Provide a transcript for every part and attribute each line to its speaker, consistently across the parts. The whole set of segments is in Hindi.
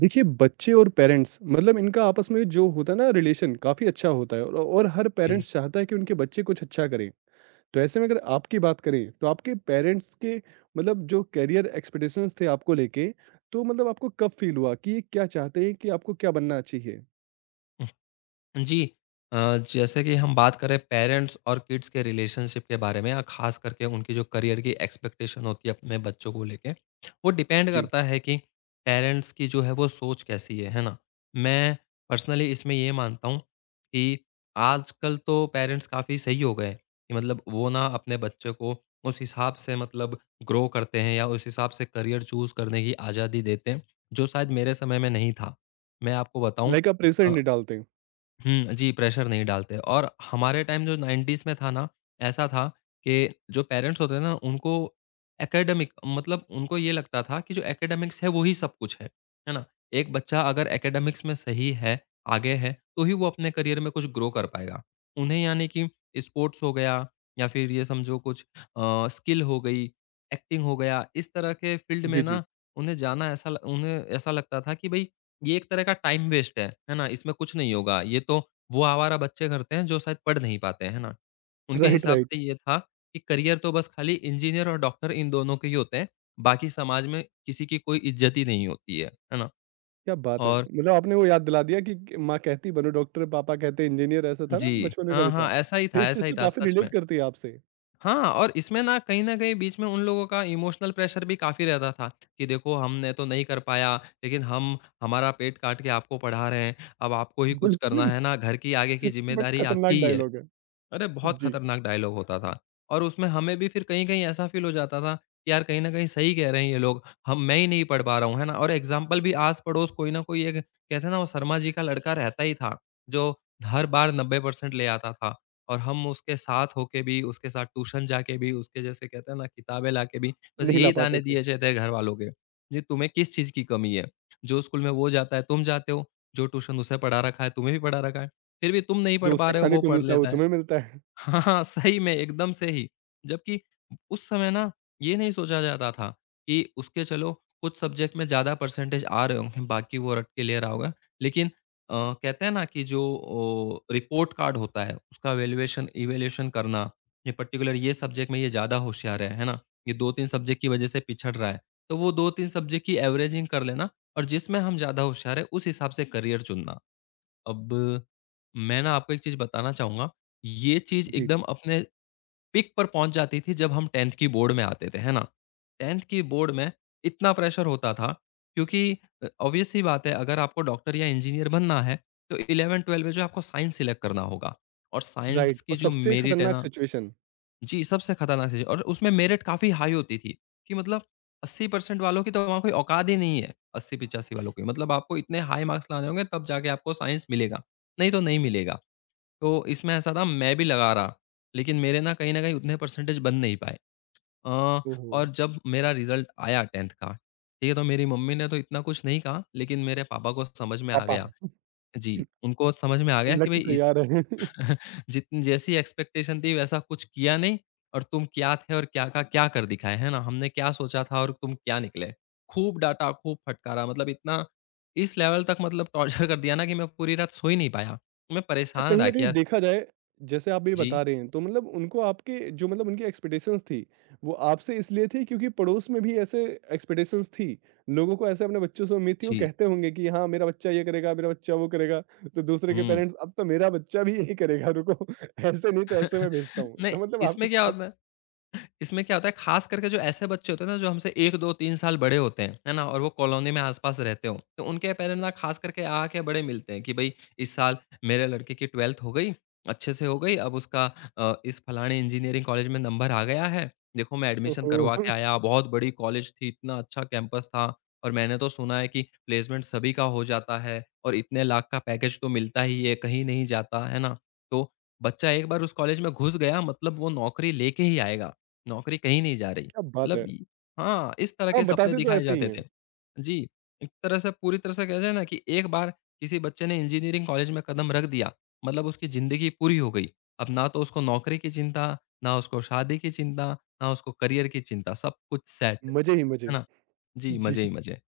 Speaker 1: देखिए बच्चे और पेरेंट्स मतलब इनका आपस में जो होता है ना रिलेशन काफ़ी अच्छा होता है, और हर
Speaker 2: जी।
Speaker 1: पेरेंट्स चाहता है कि उनके बच्चे कुछ अच्छा करें। तो ऐसे में अगर आपकी बात करें तो आपके पेरेंट्स के मतलब जो करियर एक्सपेक्टेशंस थे आपको लेके, तो मतलब आपको कब फील हुआ कि ये क्या चाहते हैं कि आपको क्या बनना चाहिए।
Speaker 2: जी। जैसे कि हम बात करें पेरेंट्स और किड्स के रिलेशनशिप के बारे में और ख़ास करके उनकी जो करियर की एक्सपेक्टेशन होती है अपने बच्चों को लेके, वो डिपेंड
Speaker 1: जी।
Speaker 2: करता है कि पेरेंट्स की जो है वो सोच कैसी है ना? मैं पर्सनली इसमें ये मानता हूँ कि आजकल तो पेरेंट्स काफ़ी सही हो गए हैं कि मतलब वो ना अपने बच्चे को उस हिसाब से मतलब ग्रो करते हैं या उस हिसाब से करियर चूज़ करने की आज़ादी देते हैं, जो शायद मेरे समय में नहीं था। मैं आपको बताऊँ।
Speaker 1: लाइक आप प्रेशर
Speaker 2: अ
Speaker 1: नहीं डालते हैं।
Speaker 2: हुँ, जी, प्रेशर नहीं डालते और हमारे टाइम जो 90s में था ना, ऐसा था कि जो पेरेंट्स होते हैं ना, उनको एकेडमिक मतलब उनको ये लगता था कि जो एकेडमिक्स है, वो ही सब कुछ है। है ना? एक बच्चा अगर एकेडमिक्स में सही है, आगे है, तो ही वो अपने करियर में कुछ ग्रो कर पाएगा। उन्हें यानी कि स्पोर्ट्स हो गया या फिर ये समझो कुछ स्किल हो गई, एक्टिंग हो गया, इस तरह के फील्ड में
Speaker 1: जी जी।
Speaker 2: ना, उन्हें जाना ऐसा ल उन्हें ऐसा लगता था कि भई ये एक तरह का टाइम वेस्ट है ना? इसमें कुछ नहीं होगा। ये तो वो आवारा बच्चे करते हैं जो शायद पढ़ नहीं पाते, है ना? उनके
Speaker 1: राइट
Speaker 2: हिसाब
Speaker 1: राइट।
Speaker 2: से ये था कि करियर तो बस खाली इंजीनियर और डॉक्टर इन दोनों के ही होते हैं, बाकी समाज में किसी की कोई इज़्ज़त ही नहीं होती है ना?
Speaker 1: क्या बात है,
Speaker 2: और
Speaker 1: मतलब आपने वो याद दिला दिया कि माँ कहती बनो डॉक्टर, पापा कहते इंजीनियर, ऐसा था ना
Speaker 2: जी,
Speaker 1: बचपन में,
Speaker 2: हाँ,
Speaker 1: कविता
Speaker 2: हाँ,
Speaker 1: तो ये
Speaker 2: ऐसा
Speaker 1: चीज़
Speaker 2: ही
Speaker 1: तो
Speaker 2: था
Speaker 1: काफ़ी
Speaker 2: सच
Speaker 1: रिलेट
Speaker 2: में।
Speaker 1: करती है आपसे।
Speaker 2: हाँ, और इसमें ना कहीं न कहीं बीच में उन लोगों का इमोशनल प्रेशर भी काफ़ी रहता था कि देखो हमने तो नहीं कर पाया, लेकिन हम हमारा पेट काट के आपको पढ़ा रहे हैं, अब आपको ही कुछ करना
Speaker 1: बिल्कुल।
Speaker 2: है ना, घर की आगे की
Speaker 1: बट
Speaker 2: ज़िम्मेदारी आपकी
Speaker 1: खतरनाक
Speaker 2: ही है।
Speaker 1: डायलॉग है।
Speaker 2: अरे! बहुत
Speaker 1: जी।
Speaker 2: खतरनाक डायलॉग होता था और उसमें हमें भी फिर कहीं-कहीं ऐसा फ़ील हो जाता था कि यार कहीं न कहीं सही कह रहे हैं ये लोग, हम मैं ही नहीं पढ़ पा रहा हूँ, है ना? और एग्ज़ाम्पल भी आस-पड़ोस कोई न कोई एक कहते हैं ना वो शर्मा जी का लड़का रहता ही था, जो हर बार 90% ले आता था और हम उसके साथ होके भी, उसके साथ ट्यूशन जाके भी, उसके जैसे कहते हैं ना किताबें लाके भी, बस
Speaker 1: नहीं ला
Speaker 2: यही
Speaker 1: पाते
Speaker 2: ताने
Speaker 1: थे।
Speaker 2: दिए जाते हैं घरवालों के। ये तुम्हें किस चीज़ की कमी है? जो स्कूल में वो जाता है तुम जाते हो, जो ट्यूशन उसे पढ़ा रखा है तुम्हें भी पढ़ा रखा है, फिर भी तुम नहीं पढ़
Speaker 1: जो
Speaker 2: पा
Speaker 1: उससे
Speaker 2: रहे हो
Speaker 1: खाने
Speaker 2: वो
Speaker 1: को
Speaker 2: पढ़
Speaker 1: मिलता है वो
Speaker 2: लेता है।
Speaker 1: तुम्हें मिलता है।
Speaker 2: हाँ, हाँ, सही में एकदम से ही। जबकि उस समय ना ये नहीं सोचा जाता था कि उसके चलो कुछ सब्जेक्ट में ज़्यादा परसेंटेज आ रहे होंगे, बाकी वो रट के ले रहा होगा। लेकिन अ, कहते हैं ना कि जो ओ रिपोर्ट कार्ड होता है, उसका वैल्यूएशन इवैल्यूएशन करना, ये पर्टिकुलर ये सब्जेक्ट में ये ज़्यादा होशियार है ना? ये 2-3 सब्जेक्ट की वजह से पिछड़ रहा है। तो वो 2-3 सब्जेक्ट की एवरेजिंग कर लेना और जिसमें हम ज़्यादा होशियार हैं, उस हिसाब से करियर चुनना। अब मैं ना आपको एक चीज़ बताना चाहूँगा, ये चीज़
Speaker 1: जी,
Speaker 2: एकदम अपने पीक पर पहुँच जाती थी जब हम 10th की बोर्ड में आते थे, है ना? 10th की बोर्ड में इतना प्रेशर होता था क्योंकि ऑब्वियस सी बात है अगर आपको डॉक्टर या इंजीनियर बनना है, तो 11-12 में जो है आपको साइंस सिलेक्ट करना होगा और साइंस
Speaker 1: राइट।
Speaker 2: की
Speaker 1: और
Speaker 2: जो
Speaker 1: सबसे
Speaker 2: मेरिट है
Speaker 1: खतरनाक
Speaker 2: ना।
Speaker 1: सिचुएशन?
Speaker 2: जी, सबसे खतरनाक चीज़ है और उसमें मेरिट काफ़ी हाई होती थी, कि मतलब 80% वालों की तो वहाँ कोई औकात ही नहीं है, 80-85 वालों की। मतलब आपको इतने हाई मार्क्स लाने होंगे तब जाके आपको साइंस मिलेगा, नहीं तो नहीं मिलेगा। तो इसमें ऐसा था मैं भी लगा रहा, लेकिन मेरे ना कहीं न कहीं उतने परसेंटेज बन नहीं पाए। अ,
Speaker 1: ओह हो!
Speaker 2: और जब मेरा रिज़ल्ट आया 10th का, ठीक है, तो मेरी मम्मी ने तो इतना कुछ नहीं कहा, लेकिन मेरे पापा को समझ में आ
Speaker 1: पापा।
Speaker 2: गया। जी, उनको समझ में आ गया कि भई
Speaker 1: लक
Speaker 2: इस
Speaker 1: तैयार है।
Speaker 2: जितनी जैसी एक्सपेक्टेशन थी वैसा कुछ किया नहीं और तुम क्या थे और क्या का क्या कर दिखाए, है ना? हमने क्या सोचा था और तुम क्या निकले? खूब डाँटा, खूब फटकारा मतलब इतना इस लेवल तक मतलब टॉर्चर कर दिया ना कि मैं पूरी रात सो ही नहीं पाया। मैं
Speaker 1: अच्छा,
Speaker 2: परेशान
Speaker 1: कहीं
Speaker 2: रहा
Speaker 1: न
Speaker 2: कि
Speaker 1: कहीं
Speaker 2: यार
Speaker 1: देखा जाए, जैसे आप ये बता
Speaker 2: जी,
Speaker 1: रहे हैं, तो मतलब उनको आपके जो मतलब उनकी एक्सपेक्टेशंस थी, वो आपसे इसलिए थी क्योंकि पड़ोस में भी ऐसे एक्सपेक्टेशंस थी। लोगों को ऐसे अपने बच्चों से उम्मीद थी, वो
Speaker 2: जी।
Speaker 1: कहते होंगे कि हाँ, मेरा बच्चा ये करेगा, मेरा बच्चा वो करेगा, तो दूसरे के
Speaker 2: हुँ।
Speaker 1: पेरेंट्स अब तो मेरा बच्चा भी यही करेगा, रुको, ऐसे नहीं तो ऐसे मैं भेजता हूँ।
Speaker 2: नहीं,
Speaker 1: तो मतलब आपके साथ।
Speaker 2: इसमें क्या होता है खास करके जो ऐसे बच्चे होते हैं ना जो हमसे 1, 2, 3 साल बड़े होते हैं, है ना? और वो कॉलोनी में आस-पास रहते हों, तो उनके पेरेंट्स ना खास करके आके बड़े मिलते हैं कि भई इस साल मेरे लड़के की 12th हो गई, अच्छे से हो गई, अब उसका इस फलाने इंजीनियरिंग कॉलेज में नंबर आ गया है। देखो मैं एडमिशन
Speaker 1: ओहो!
Speaker 2: करवा के आया, बहुत बड़ी कॉलेज थी, इतना अच्छा कैंपस था और मैंने तो सुना है कि प्लेसमेंट सभी का हो जाता है और इतने लाख का पैकेज तो मिलता ही है, कहीं नहीं जाता, है ना? तो बच्चा एक बार उस कॉलेज में घुस गया मतलब वो नौकरी लेके ही आएगा। नौकरी कहीं नहीं जा रही।
Speaker 1: क्या बात
Speaker 2: मतलब
Speaker 1: है!
Speaker 2: इ हाँ, इस तरह
Speaker 1: हाँ,
Speaker 2: के सपने
Speaker 1: बताते तो
Speaker 2: दिखाए
Speaker 1: ऐसे ही
Speaker 2: जाते थे।
Speaker 1: हैं।
Speaker 2: जी, एक तरह से पूरी तरह से कह जाए ना कि एक बार किसी बच्चे ने इंजीनियरिंग कॉलेज में कदम रख दिया, मतलब उसकी ज़िंदगी पूरी हो गई। अब ना तो उसको नौकरी की चिंता, ना उसको शादी की चिंता, ना उसको करियर की चिंता, सब कुछ सेट,
Speaker 1: मज़े ही
Speaker 2: है
Speaker 1: मज़े।
Speaker 2: ना? जी,
Speaker 1: जी।
Speaker 2: मज़े ही मज़े।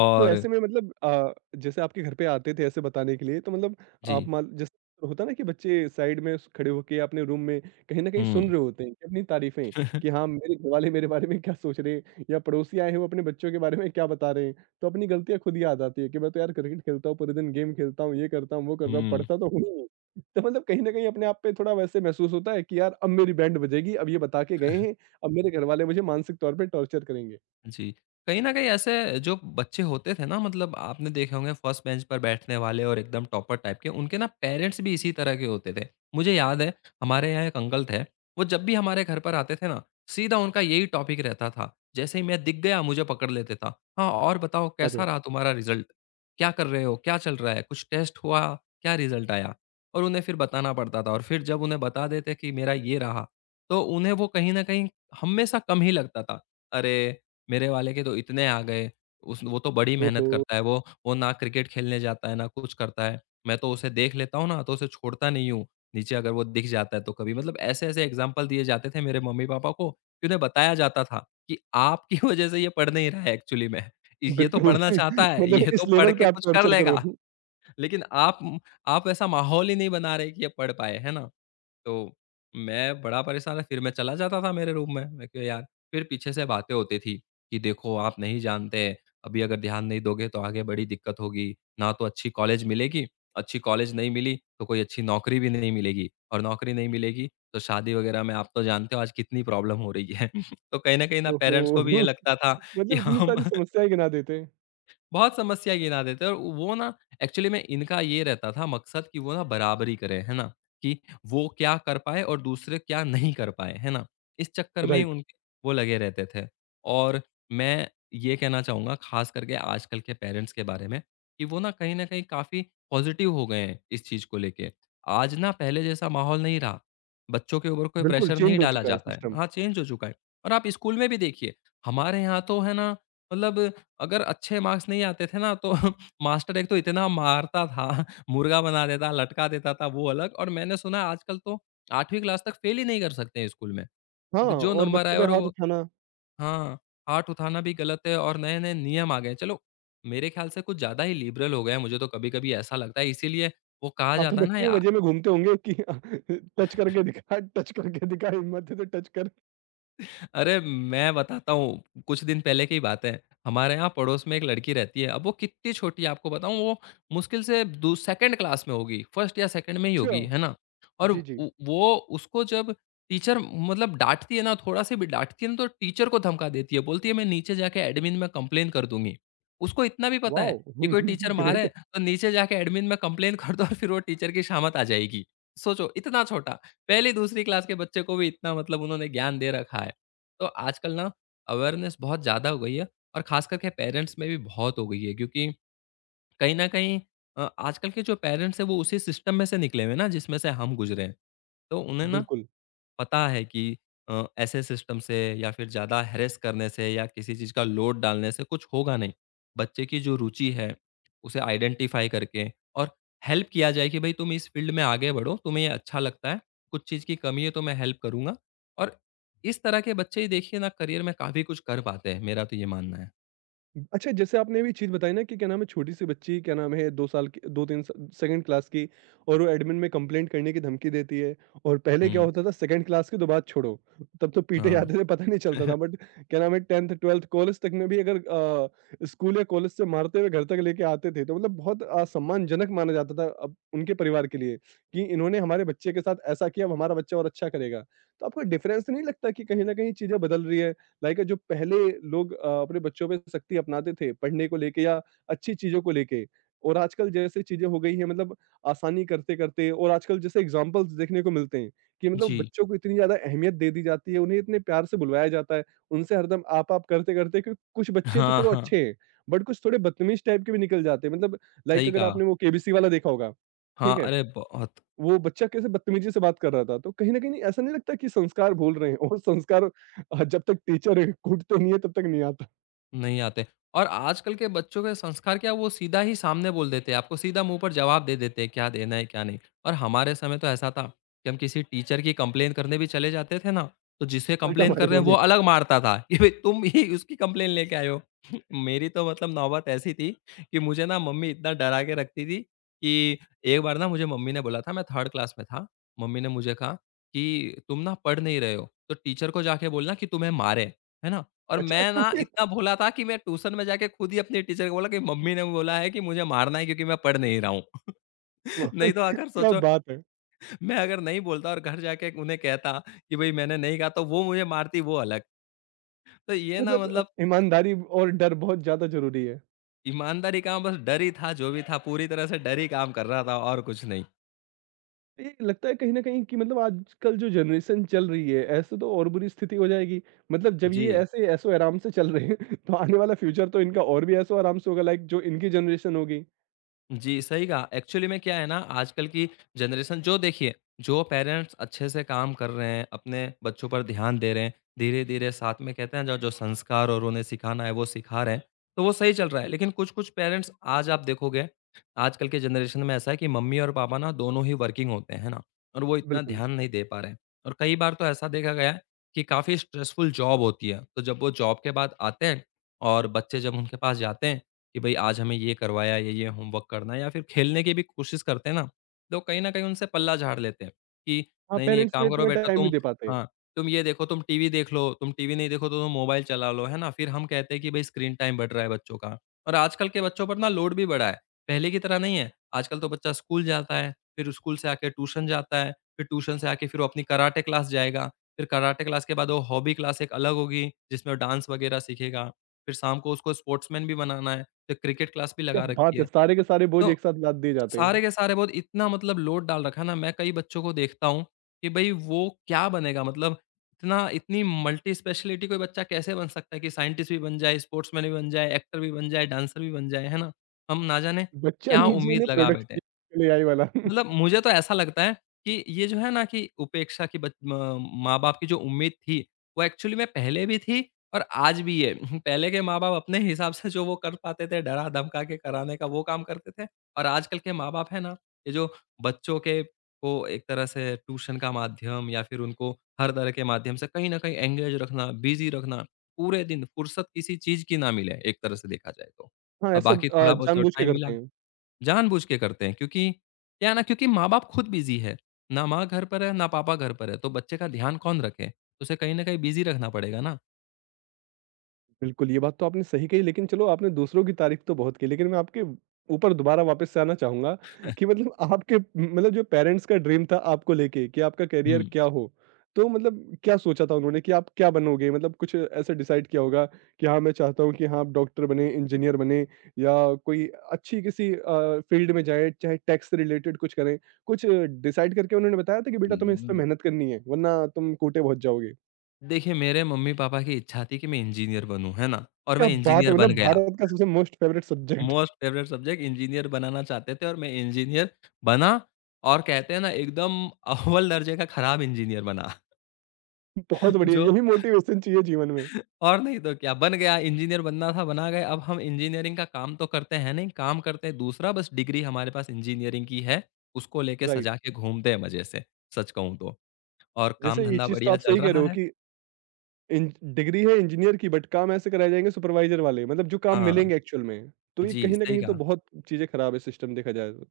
Speaker 1: तो ऐसे में मतलब जैसे आपके घर पे आते थे ऐसे बताने के लिए तो मतलब आप
Speaker 2: जी,
Speaker 1: मान जैसे होता ना कि बच्चे साइड में खड़े होके अपने रूम में कहीं ना कहीं
Speaker 2: हुँ।
Speaker 1: सुन रहे होते हैं कि अपनी तारीफें कि हाँ मेरे घर वाले मेरे बारे में क्या सोच रहे हैं या पड़ोसी आए हैं वो अपने बच्चों के बारे में क्या बता रहे हैं। तो अपनी गलतियां खुद याद आती है कि मैं तो यार क्रिकेट खेलता हूँ, पूरे दिन गेम खेलता हूँ, ये करता हूँ, वो करता हूँ,
Speaker 2: हुँ।
Speaker 1: पढ़ता तो हूँ ही नहीं। तो मतलब कहीं ना कहीं अपने आप पे थोड़ा वैसे महसूस होता है कि यार अब मेरी बैंड बजेगी, अब ये बता के गए हैं, अब मेरे घर वाले मुझे मानसिक तौर पे टॉर्चर करेंगे।
Speaker 2: जी। कहीं न कहीं ऐसे जो बच्चे होते थे ना मतलब आपने देखे होंगे फर्स्ट बेंच पर बैठने वाले और एकदम टॉपर टाइप के, उनके ना पेरेंट्स भी इसी तरह के होते थे। मुझे याद है हमारे यहाँ एक अंकल थे, वो जब भी हमारे घर पर आते थे ना, सीधा उनका यही टॉपिक रहता था। जैसे ही मैं दिख गया मुझे पकड़ लेते था। हाँ, और बताओ
Speaker 1: आ
Speaker 2: कैसा
Speaker 1: जाओ।
Speaker 2: रहा तुम्हारा रिज़ल्ट? क्या कर रहे हो? क्या चल रहा है? कुछ टेस्ट हुआ? क्या रिज़ल्ट आया? और उन्हें फिर बताना पड़ता था और फिर जब उन्हें बता देते कि मेरा ये रहा, तो उन्हें वो कहीं न कहीं हमेशा कम ही लगता था। अरे! मेरे वाले के तो इतने आ गए, उस वो तो बड़ी मेहनत
Speaker 1: ओहो।
Speaker 2: करता है, वो ना क्रिकेट खेलने जाता है, ना कुछ करता है। मैं तो उसे देख लेता हूँ ना, तो उसे छोड़ता नहीं हूँ, नीचे अगर वो दिख जाता है तो कभी। मतलब ऐसे-ऐसे एग्ज़ाम्पल दिए जाते थे मेरे मम्मी-पापा को कि उन्हें बताया जाता था कि आपकी वज़ह से ये पढ़ नहीं रहा है एक्चुअली में। ये तो
Speaker 1: बिल्कुल,
Speaker 2: पढ़ना चाहता है,
Speaker 1: मतलब
Speaker 2: ये तो
Speaker 1: इस
Speaker 2: पढ़
Speaker 1: लेवल
Speaker 2: के
Speaker 1: पे आप
Speaker 2: कुछ कर
Speaker 1: टॉर्चर करो।
Speaker 2: लेगा, लेकिन आप ऐसा माहौल ही नहीं बना रहे कि ये पढ़ पाए, है ना? तो मैं बड़ा परेशान है, फिर मैं चला जाता था मेरे रूम में, मैं कहा यार फिर पीछे से बातें होती थी कि देखो आप नहीं जानते, अभी अगर ध्यान नहीं दोगे तो आगे बड़ी दिक्कत होगी, ना तो अच्छी कॉलेज मिलेगी, अच्छी कॉलेज नहीं मिली तो कोई अच्छी नौकरी भी नहीं मिलेगी और नौकरी नहीं मिलेगी तो शादी वगैरह में आप तो जानते हो आज कितनी प्रॉब्लम हो रही है। तो कहीं न कहीं ना
Speaker 1: ओहो!
Speaker 2: पेरेंट्स को भी ये लगता था कि
Speaker 1: मतलब इतनी
Speaker 2: हम
Speaker 1: सारी समस्याएँ गिना देते।
Speaker 2: बहुत समस्या गिना देते हैं और वो ना एक्चुअली में इनका ये रहता था मकसद कि वो ना बराबरी करें, है ना? कि वो क्या कर पाए और दूसरे क्या नहीं कर पाए, है ना? इस चक्कर में ही
Speaker 1: राइट।
Speaker 2: उनके वो लगे रहते थे। और मैं ये कहना चाहूँगा ख़ास करके आजकल के पेरेंट्स के बारे में कि वो ना कहीं न कहीं काफ़ी पॉज़िटिव हो गए हैं इस चीज़ को लेके। आज ना पहले जैसा माहौल नहीं रहा, बच्चों के ऊपर कोई
Speaker 1: बिल्कुल
Speaker 2: प्रेशर नहीं
Speaker 1: चेंज हो
Speaker 2: डाला
Speaker 1: चुका है
Speaker 2: जाता है।
Speaker 1: सिस्टम।
Speaker 2: हाँ, चेंज हो चुका है और आप स्कूल में भी देखिए, हमारे यहाँ तो है ना मतलब अगर अच्छे मार्क्स नहीं आते थे ना तो मास्टर एक तो इतना मारता था, मुर्गा बना देता, लटका देता था वो अलग और मैंने सुना है आजकल तो 8वीं क्लास तक फ़ेल ही नहीं कर सकते हैं स्कूल में।
Speaker 1: हाँ,
Speaker 2: जो
Speaker 1: और
Speaker 2: नंबर
Speaker 1: बच्चों
Speaker 2: आए
Speaker 1: पे
Speaker 2: और
Speaker 1: हाथ
Speaker 2: वो
Speaker 1: उठाना,
Speaker 2: हाँ, हाथ उठाना भी गलत है और नए-नए नियम आ गए हैं। चलो, मेरे ख़्याल से कुछ ज़्यादा ही लिबरल हो गए हैं, मुझे तो कभी-कभी ऐसा लगता है इसीलिए वो कहा
Speaker 1: आप तो
Speaker 2: जाता है ना
Speaker 1: बच्चे भी
Speaker 2: या
Speaker 1: मज़े में घूमते होंगे कि टच करके दिखा, हिम्मत है तो टच कर।
Speaker 2: अरे! मैं बताता हूँ, कुछ दिन पहले की बात है। हमारे यहाँ पड़ोस में एक लड़की रहती है, अब वो कित्ती छोटी है आपको बताऊँ वो मुश्किल से दू सेकंड क्लास में होगी, फर्स्ट या सेकंड में ही
Speaker 1: अच्छा।
Speaker 2: होगी, है ना? और
Speaker 1: जी, जी।
Speaker 2: उ वो उसको जब टीचर मतलब डाँटती है ना, थोड़ा-सा भी डाँटती है ना, तो टीचर को धमका देती है, बोलती है, "मैं नीचे जाके एडमिन में कंप्लेन कर दूँगी।" उसको इतना भी पता है
Speaker 1: वॉव!
Speaker 2: कि कोई टीचर मारे,
Speaker 1: ग्रेट।
Speaker 2: तो नीचे जाके एडमिन में कंप्लेन कर दो और फिर वो टीचर की शामत आ जाएगी। सोचो इतना छोटा, पहली-दूसरी क्लास के बच्चे को भी इतना मतलब उन्होंने ज्ञान दे रखा है। तो आजकल ना अवेयरनेस बहुत ज़्यादा हो गई है और ख़ास करके पेरेंट्स में भी बहुत हो गई है, क्योंकि कहीं न कहीं आजकल के जो पेरेंट्स हैं वो उसी सिस्टम में से निकले हुए हैं ना, जिसमें से हम गुज़रे हैं। तो उन्हें ना
Speaker 1: बिल्कुल।
Speaker 2: पता है कि ऐसे सिस्टम से या फिर ज़्यादा हैरेस करने से या किसी चीज़ का लोड डालने से कुछ होगा नहीं। बच्चे की जो रुचि है, उसे आइडेंटिफ़ाई करके और हेल्प किया जाए कि भाई तुम इस फ़ील्ड में आगे बढ़ो, तुम्हें ये अच्छा लगता है, कुछ चीज़ की कमी है तो मैं हेल्प करूँगा। और इस तरह के बच्चे ही देखिए ना करियर में काफ़ी कुछ कर पाते हैं, मेरा तो ये मानना है।
Speaker 1: अच्छा, जैसे आपने अभी चीज़ बताई ना कि क्या नाम है, छोटी-सी बच्ची क्या नाम है, 2 साल की, 2-3 स सेकंड क्लास की, और वो एडमिन में कंप्लेंट करने की धमकी देती है। और पहले क्या
Speaker 2: हुँ,
Speaker 1: होता था, सेकंड क्लास के तो बात छोड़ो, तब तो पीटे
Speaker 2: हाँ।
Speaker 1: जाते थे पता नहीं चलता था। बट क्या नाम है, 10th 12th कॉलेज तक में भी अगर स्कूल या कॉलेज से मारते हुए घर तक लेके आते थे तो मतलब बहुत असम्मानजनक माना जाता था अब उनके परिवार के लिए कि इन्होंने हमारे बच्चे के साथ ऐसा किया, अब हमारा बच्चा और अच्छा करेगा। तो आपको डिफरेंस नहीं लगता कि कहीं न कहीं चीज़ें बदल रही है? लाइक जो पहले लोग अपने बच्चों पे सख्ती अपनाते थे पढ़ने को लेके या अच्छी चीज़ों को लेके, और आजकल जैसे चीज़ें हो गई हैं मतलब आसानी करते करते, और आजकल जैसे एग्जाम्पल्स देखने को मिलते हैं कि मतलब
Speaker 2: जी।
Speaker 1: बच्चों को इतनी ज़्यादा अहमियत दे दी जाती है, उन्हें इतने प्यार से बुलवाया जाता है, उनसे हरदम आप-आप करते-करते, क्योंकि कुछ बच्चे तो
Speaker 2: हाँ,
Speaker 1: चलो
Speaker 2: हाँ।
Speaker 1: अच्छे हैं, बट कुछ थोड़े बदतमीज़ टाइप के भी निकल जाते हैं, मतलब लाइक
Speaker 2: सही
Speaker 1: अगर
Speaker 2: कहा।
Speaker 1: आपने वो केबीसी वाला देखा होगा,
Speaker 2: हाँ,
Speaker 1: ठीक है?
Speaker 2: अरे बहुत।
Speaker 1: वो बच्चा कैसे बदतमीज़ी से बात कर रहा था, तो कहीं न कहीं ऐसा नहीं लगता कि संस्कार भूल रहे हैं, और संस्कार जब तक टीचर है कूटते नहीं है तब तक नहीं आता,
Speaker 2: नहीं आते। और आजकल के बच्चों के संस्कार क्या, वो सीधा ही सामने बोल देते हैं, आपको सीधा मुँह पर जवाब दे देते हैं, क्या देना है, क्या नहीं। और हमारे समय तो ऐसा था कि हम किसी टीचर की कंप्लेन करने भी चले जाते थे ना, तो जिसे
Speaker 1: उल्टा
Speaker 2: कंप्लेन
Speaker 1: मारे
Speaker 2: कर रहे हैं वो
Speaker 1: जाओगे।
Speaker 2: अलग मारता था कि भई तुम ही उसकी कंप्लेन लेके आए हो। मेरी तो मतलब नौबत ऐसी थी कि मुझे ना मम्मी इतना डरा के रखती थी कि एक बार ना मुझे मम्मी ने बोला था, मैं 3rd क्लास में था। मम्मी ने मुझे कहा कि तुम ना पढ़ नहीं रहे हो, तो टीचर को जाके बोलना कि तुम्हें मारे, है ना? और
Speaker 1: अच्छा।
Speaker 2: मैं ना इतना भोला था कि मैं ट्यूशन में जाके खुद ही अपनी टीचर को बोला कि मम्मी ने बोला है कि मुझे मारना है, क्योंकि मैं पढ़ नहीं रहा हूँ।
Speaker 1: मतलब
Speaker 2: नहीं तो अगर
Speaker 1: क्या
Speaker 2: सोचो,
Speaker 1: बात है!
Speaker 2: मैं अगर नहीं बोलता और घर जाके उन्हें कहता कि भाई मैंने नहीं कहा, तो वो मुझे मारती, वो अलग। तो ये ना
Speaker 1: मतलब
Speaker 2: मतलब
Speaker 1: ईमानदारी और डर बहुत ज़्यादा ज़रूरी है।
Speaker 2: ईमानदारी का बस डर ही था, जो भी था पूरी तरह से डर ही काम कर रहा था और कुछ नहीं।
Speaker 1: ये लगता है कहीं न कहीं कि मतलब आजकल जो जनरेशन चल रही है, ऐसे तो और बुरी स्थिति हो जाएगी। मतलब जब ये
Speaker 2: जी,
Speaker 1: ऐसे ऐशो-आराम से चल रहे हैं, तो आने वाला फ्यूचर तो इनका और भी ऐशो-आराम से होगा, लाइक जो इनकी जनरेशन होगी।
Speaker 2: जी, सही कहा। एक्चुअली में क्या है ना, आजकल की जनरेशन जो देखिए, जो पेरेंट्स अच्छे से काम कर रहे हैं, अपने बच्चों पर ध्यान दे रहे हैं, धीरे-धीरे साथ में कहते हैं जो जो संस्कार और उन्हें सिखाना है वो सिखा रहे हैं, तो वो सही चल रहा है। लेकिन कुछ-कुछ पेरेंट्स, आज आप देखोगे, आजकल के जनरेशन में ऐसा है कि मम्मी और पापा ना दोनों ही वर्किंग होते हैं, है ना? और वो इतना
Speaker 1: बिल्कुल।
Speaker 2: ध्यान नहीं दे पा रहे हैं। और कई बार तो ऐसा देखा गया है कि काफ़ी स्ट्रेसफुल जॉब होती है, तो जब वो जॉब के बाद आते हैं और बच्चे जब उनके पास जाते हैं कि भाई आज हमें ये करवाया, ये-ये होमवर्क करना है, या फिर खेलने की भी कोशिश करते हैं ना, तो कहीं न कहीं उनसे पल्ला झाड़ लेते हैं कि
Speaker 1: हाँ,
Speaker 2: नहीं, नहीं, एक
Speaker 1: पेरेंट्स भी
Speaker 2: काम करो
Speaker 1: इतना
Speaker 2: बेटा
Speaker 1: टाइम
Speaker 2: तुम,
Speaker 1: नहीं दे पाते।
Speaker 2: हाँ, तुम ये देखो, तुम टीवी देख लो, तुम टीवी नहीं देखो तो तुम मोबाइल चला लो, है ना? फिर हम कहते हैं कि भाई स्क्रीन टाइम बढ़ रहा है बच्चों का। और आजकल के बच्चों पर ना लोड भी बढ़ा है, पहले की तरह नहीं है। आजकल तो बच्चा स्कूल जाता है, फिर स्कूल से आके ट्यूशन जाता है, फिर ट्यूशन से आके फिर वो अपनी कराटे क्लास जाएगा, फिर कराटे क्लास के बाद वो हॉबी क्लास एक अलग होगी, जिसमें डांस वगैरह सीखेगा, फिर शाम को उसको स्पोर्ट्समैन भी बनाना है। तो क्रिकेट क्लास भी
Speaker 1: क्या
Speaker 2: लगा रखी
Speaker 1: बात है!
Speaker 2: है।
Speaker 1: सारे के सारे बोझ
Speaker 2: तो
Speaker 1: एक साथ लाद दिए जाते
Speaker 2: सारे
Speaker 1: हैं।
Speaker 2: के सारे, बहुत इतना मतलब लोड डाल रखा है ना, मैं कई बच्चों को देखता हूँ कि भई वो क्या बनेगा? मतलब इतना इतनी मल्टी स्पेशलिटी कोई बच्चा कैसे बन सकता है कि साइंटिस्ट भी बन जाए, स्पोर्ट्समैन भी बन जाए, एक्टर भी बन जाए, डांसर भी बन जाए, है ना? हम ना जाने
Speaker 1: बच्चा
Speaker 2: क्या
Speaker 1: नीचे
Speaker 2: उम्मीद
Speaker 1: ने
Speaker 2: लगा बैठे
Speaker 1: प्रोडक्ट
Speaker 2: हैं।
Speaker 1: ले आई वाला।
Speaker 2: मतलब मुझे तो ऐसा लगता है कि ये जो है ना, कि उपेक्षा की बच म माँ-बाप की जो उम्मीद थी, वो एक्चुअली में पहले भी थी और आज भी है। पहले के माँ-बाप अपने हिसाब से जो वो कर पाते थे, डरा-धमका के कराने का वो काम करते थे, और आजकल के माँ-बाप हैं ना, ये जो बच्चों के को एक तरह से ट्यूशन का माध्यम या फिर उनको हर तरह के माध्यम से कहीं न कहीं एंगेज रखना, बिज़ी रखना, पूरे दिन फुर्सत किसी चीज़ की ना मिले, एक तरह से देखा जाए तो।
Speaker 1: हाँ,
Speaker 2: और
Speaker 1: ऐसा
Speaker 2: बाकी थोड़ा बहुत जो
Speaker 1: जानबूझ के
Speaker 2: टाइम मिला,
Speaker 1: करते हैं।
Speaker 2: जानबूझ के करते हैं, क्योंकि क्या है ना, क्योंकि माँ-बाप खुद बिज़ी है। ना माँ घर पर है, ना पापा घर पर है, तो बच्चे का ध्यान कौन रखे? तो उसे कहीं न कहीं बिज़ी रखना पड़ेगा ना।
Speaker 1: बिल्कुल, ये बात तो आपने सही कही, लेकिन चलो आपने दूसरों की तारीफ़ तो बहुत की, लेकिन मैं आपके ऊपर दोबारा वापस से आना चाहूँगा कि मतलब आपके मतलब जो पेरेंट्स का ड्रीम था आपको लेके कि आपका करियर
Speaker 2: हुँ।
Speaker 1: क्या हो, तो मतलब क्या सोचा था उन्होंने कि आप क्या बनोगे? मतलब कुछ ऐसा डिसाइड किया होगा कि हाँ, मैं चाहता हूँ कि हाँ, आप डॉक्टर बनें, इंजीनियर बनें, या कोई अच्छी किसी फ़ील्ड में जाएँ, चाहे टैक्स से रिलेटेड कुछ करें। कुछ डिसाइड करके उन्होंने बताया था कि बेटा तुम्हें इस पे
Speaker 2: उम,
Speaker 1: मेहनत करनी है वरना तुम कोटे पहुँच जाओगे।
Speaker 2: देखिए, मेरे मम्मी-पापा की इच्छा थी कि मैं इंजीनियर बनूँ, है ना? और मैं
Speaker 1: क्या बात
Speaker 2: इंजीनियर
Speaker 1: है!
Speaker 2: बन
Speaker 1: मतलब
Speaker 2: गया।
Speaker 1: भारत का सबसे most favourite subject.
Speaker 2: Most favourite subject, engineer बनाना चाहते थे और मैं इंजीनियर बना, और कहते हैं ना, एकदम अव्वल दर्जे का खराब इंजीनियर बना।
Speaker 1: बहुत बढ़िया,
Speaker 2: जो
Speaker 1: यही मोटिवेशन चाहिए जीवन में।
Speaker 2: और नहीं तो क्या, बन गया, इंजीनियर बनना था बना गए। अब हम इंजीनियरिंग का काम तो करते हैं नहीं, काम करते हैं दूसरा, बस डिग्री हमारे पास इंजीनियरिंग की है, उसको लेके
Speaker 1: राइट,
Speaker 2: सजा के घूमते हैं मज़े से, सच कहूँ तो। और काम
Speaker 1: जैसे ये
Speaker 2: धंधा
Speaker 1: चीज़ तो
Speaker 2: बढ़िया
Speaker 1: आप
Speaker 2: चल
Speaker 1: सही कह
Speaker 2: रहा
Speaker 1: रहे हो
Speaker 2: है।
Speaker 1: कि इंज डिग्री है इंजीनियर की, बट काम ऐसे कराए जाएँगे सुपरवाइज़र वाले, मतलब जो काम
Speaker 2: हाँ,
Speaker 1: मिलेंगे एक्चुअल में। तो ये
Speaker 2: जी,
Speaker 1: कहीं न
Speaker 2: सही
Speaker 1: कहीं तो
Speaker 2: कहा।
Speaker 1: बहुत चीज़ें खराब है सिस्टम देखा जाए तो।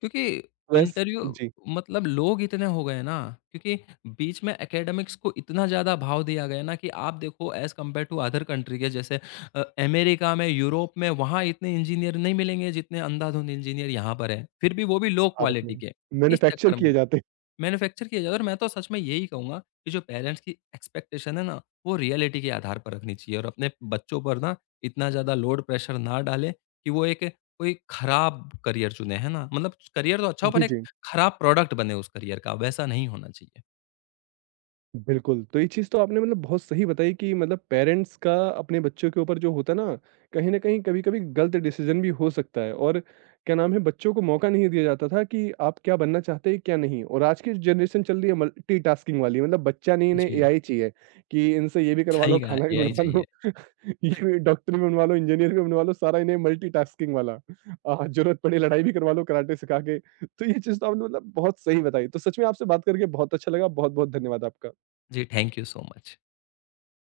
Speaker 2: क्योंकि
Speaker 1: वैस
Speaker 2: इंटरव्यू
Speaker 1: जी,
Speaker 2: मतलब लोग इतने हो गए ना, क्योंकि बीच में एकेडमिक्स को इतना ज़्यादा भाव दिया गया ना कि आप देखो, as compare to other country के जैसे अमेरिका में, यूरोप में, वहाँ इतने इंजीनियर नहीं मिलेंगे जितने अंधाधुंध इंजीनियर यहाँ पर हैं। फिर भी वो भी लो
Speaker 1: भारत
Speaker 2: क्वालिटी
Speaker 1: में
Speaker 2: के। इस
Speaker 1: मैन्युफैक्चर
Speaker 2: चक्कर में
Speaker 1: किए जाते हैं।
Speaker 2: मैन्युफैक्चर किया जाए, और मैं तो सच में यही कहूँगा कि जो पेरेंट्स की एक्सपेक्टेशन है ना, वो रियलिटी के आधार पर रखनी चाहिए, और अपने बच्चों पर ना इतना ज़्यादा लोड प्रेशर ना डालें कि वो एक कोई खराब करियर चुने, है ना? मतलब करियर तो अच्छा हो पर
Speaker 1: जी,
Speaker 2: एक
Speaker 1: जी।
Speaker 2: खराब प्रोडक्ट बने उस करियर का, वैसा नहीं होना चाहिए।
Speaker 1: बिल्कुल, तो ये चीज़ तो आपने मतलब बहुत सही बताई कि मतलब पेरेंट्स का अपने बच्चों के ऊपर जो होता है ना, कहीं न कहीं कभी-कभी गलत डिसीज़न भी हो सकता है, और क्या नाम है, बच्चों को मौका नहीं दिया जाता था कि आप क्या बनना चाहते हैं, क्या नहीं, और आज की जनरेशन चल रही है मल्टीटास्किंग वाली, मतलब बच्चा नहीं, इन्हें
Speaker 2: जी,
Speaker 1: एआई चाहिए कि इनसे ये भी करवा
Speaker 2: सही
Speaker 1: लो,
Speaker 2: कहा,
Speaker 1: खाना भी
Speaker 2: एआई
Speaker 1: बनवा
Speaker 2: चाहिए।
Speaker 1: लो, ये भी, डॉक्टर भी बनवा लो, इंजीनियर भी बनवा लो, सारा इन्हें मल्टीटास्किंग वाला। ज़रूरत पड़ी लड़ाई भी करवा लो कराटे सिखा के। तो ये चीज़ तो आपने मतलब बहुत सही बताई। तो सच में आपसे बात करके बहुत अच्छा लगा, बहुत-बहुत धन्यवाद आपका।
Speaker 2: जी, थैंक यू सो मच।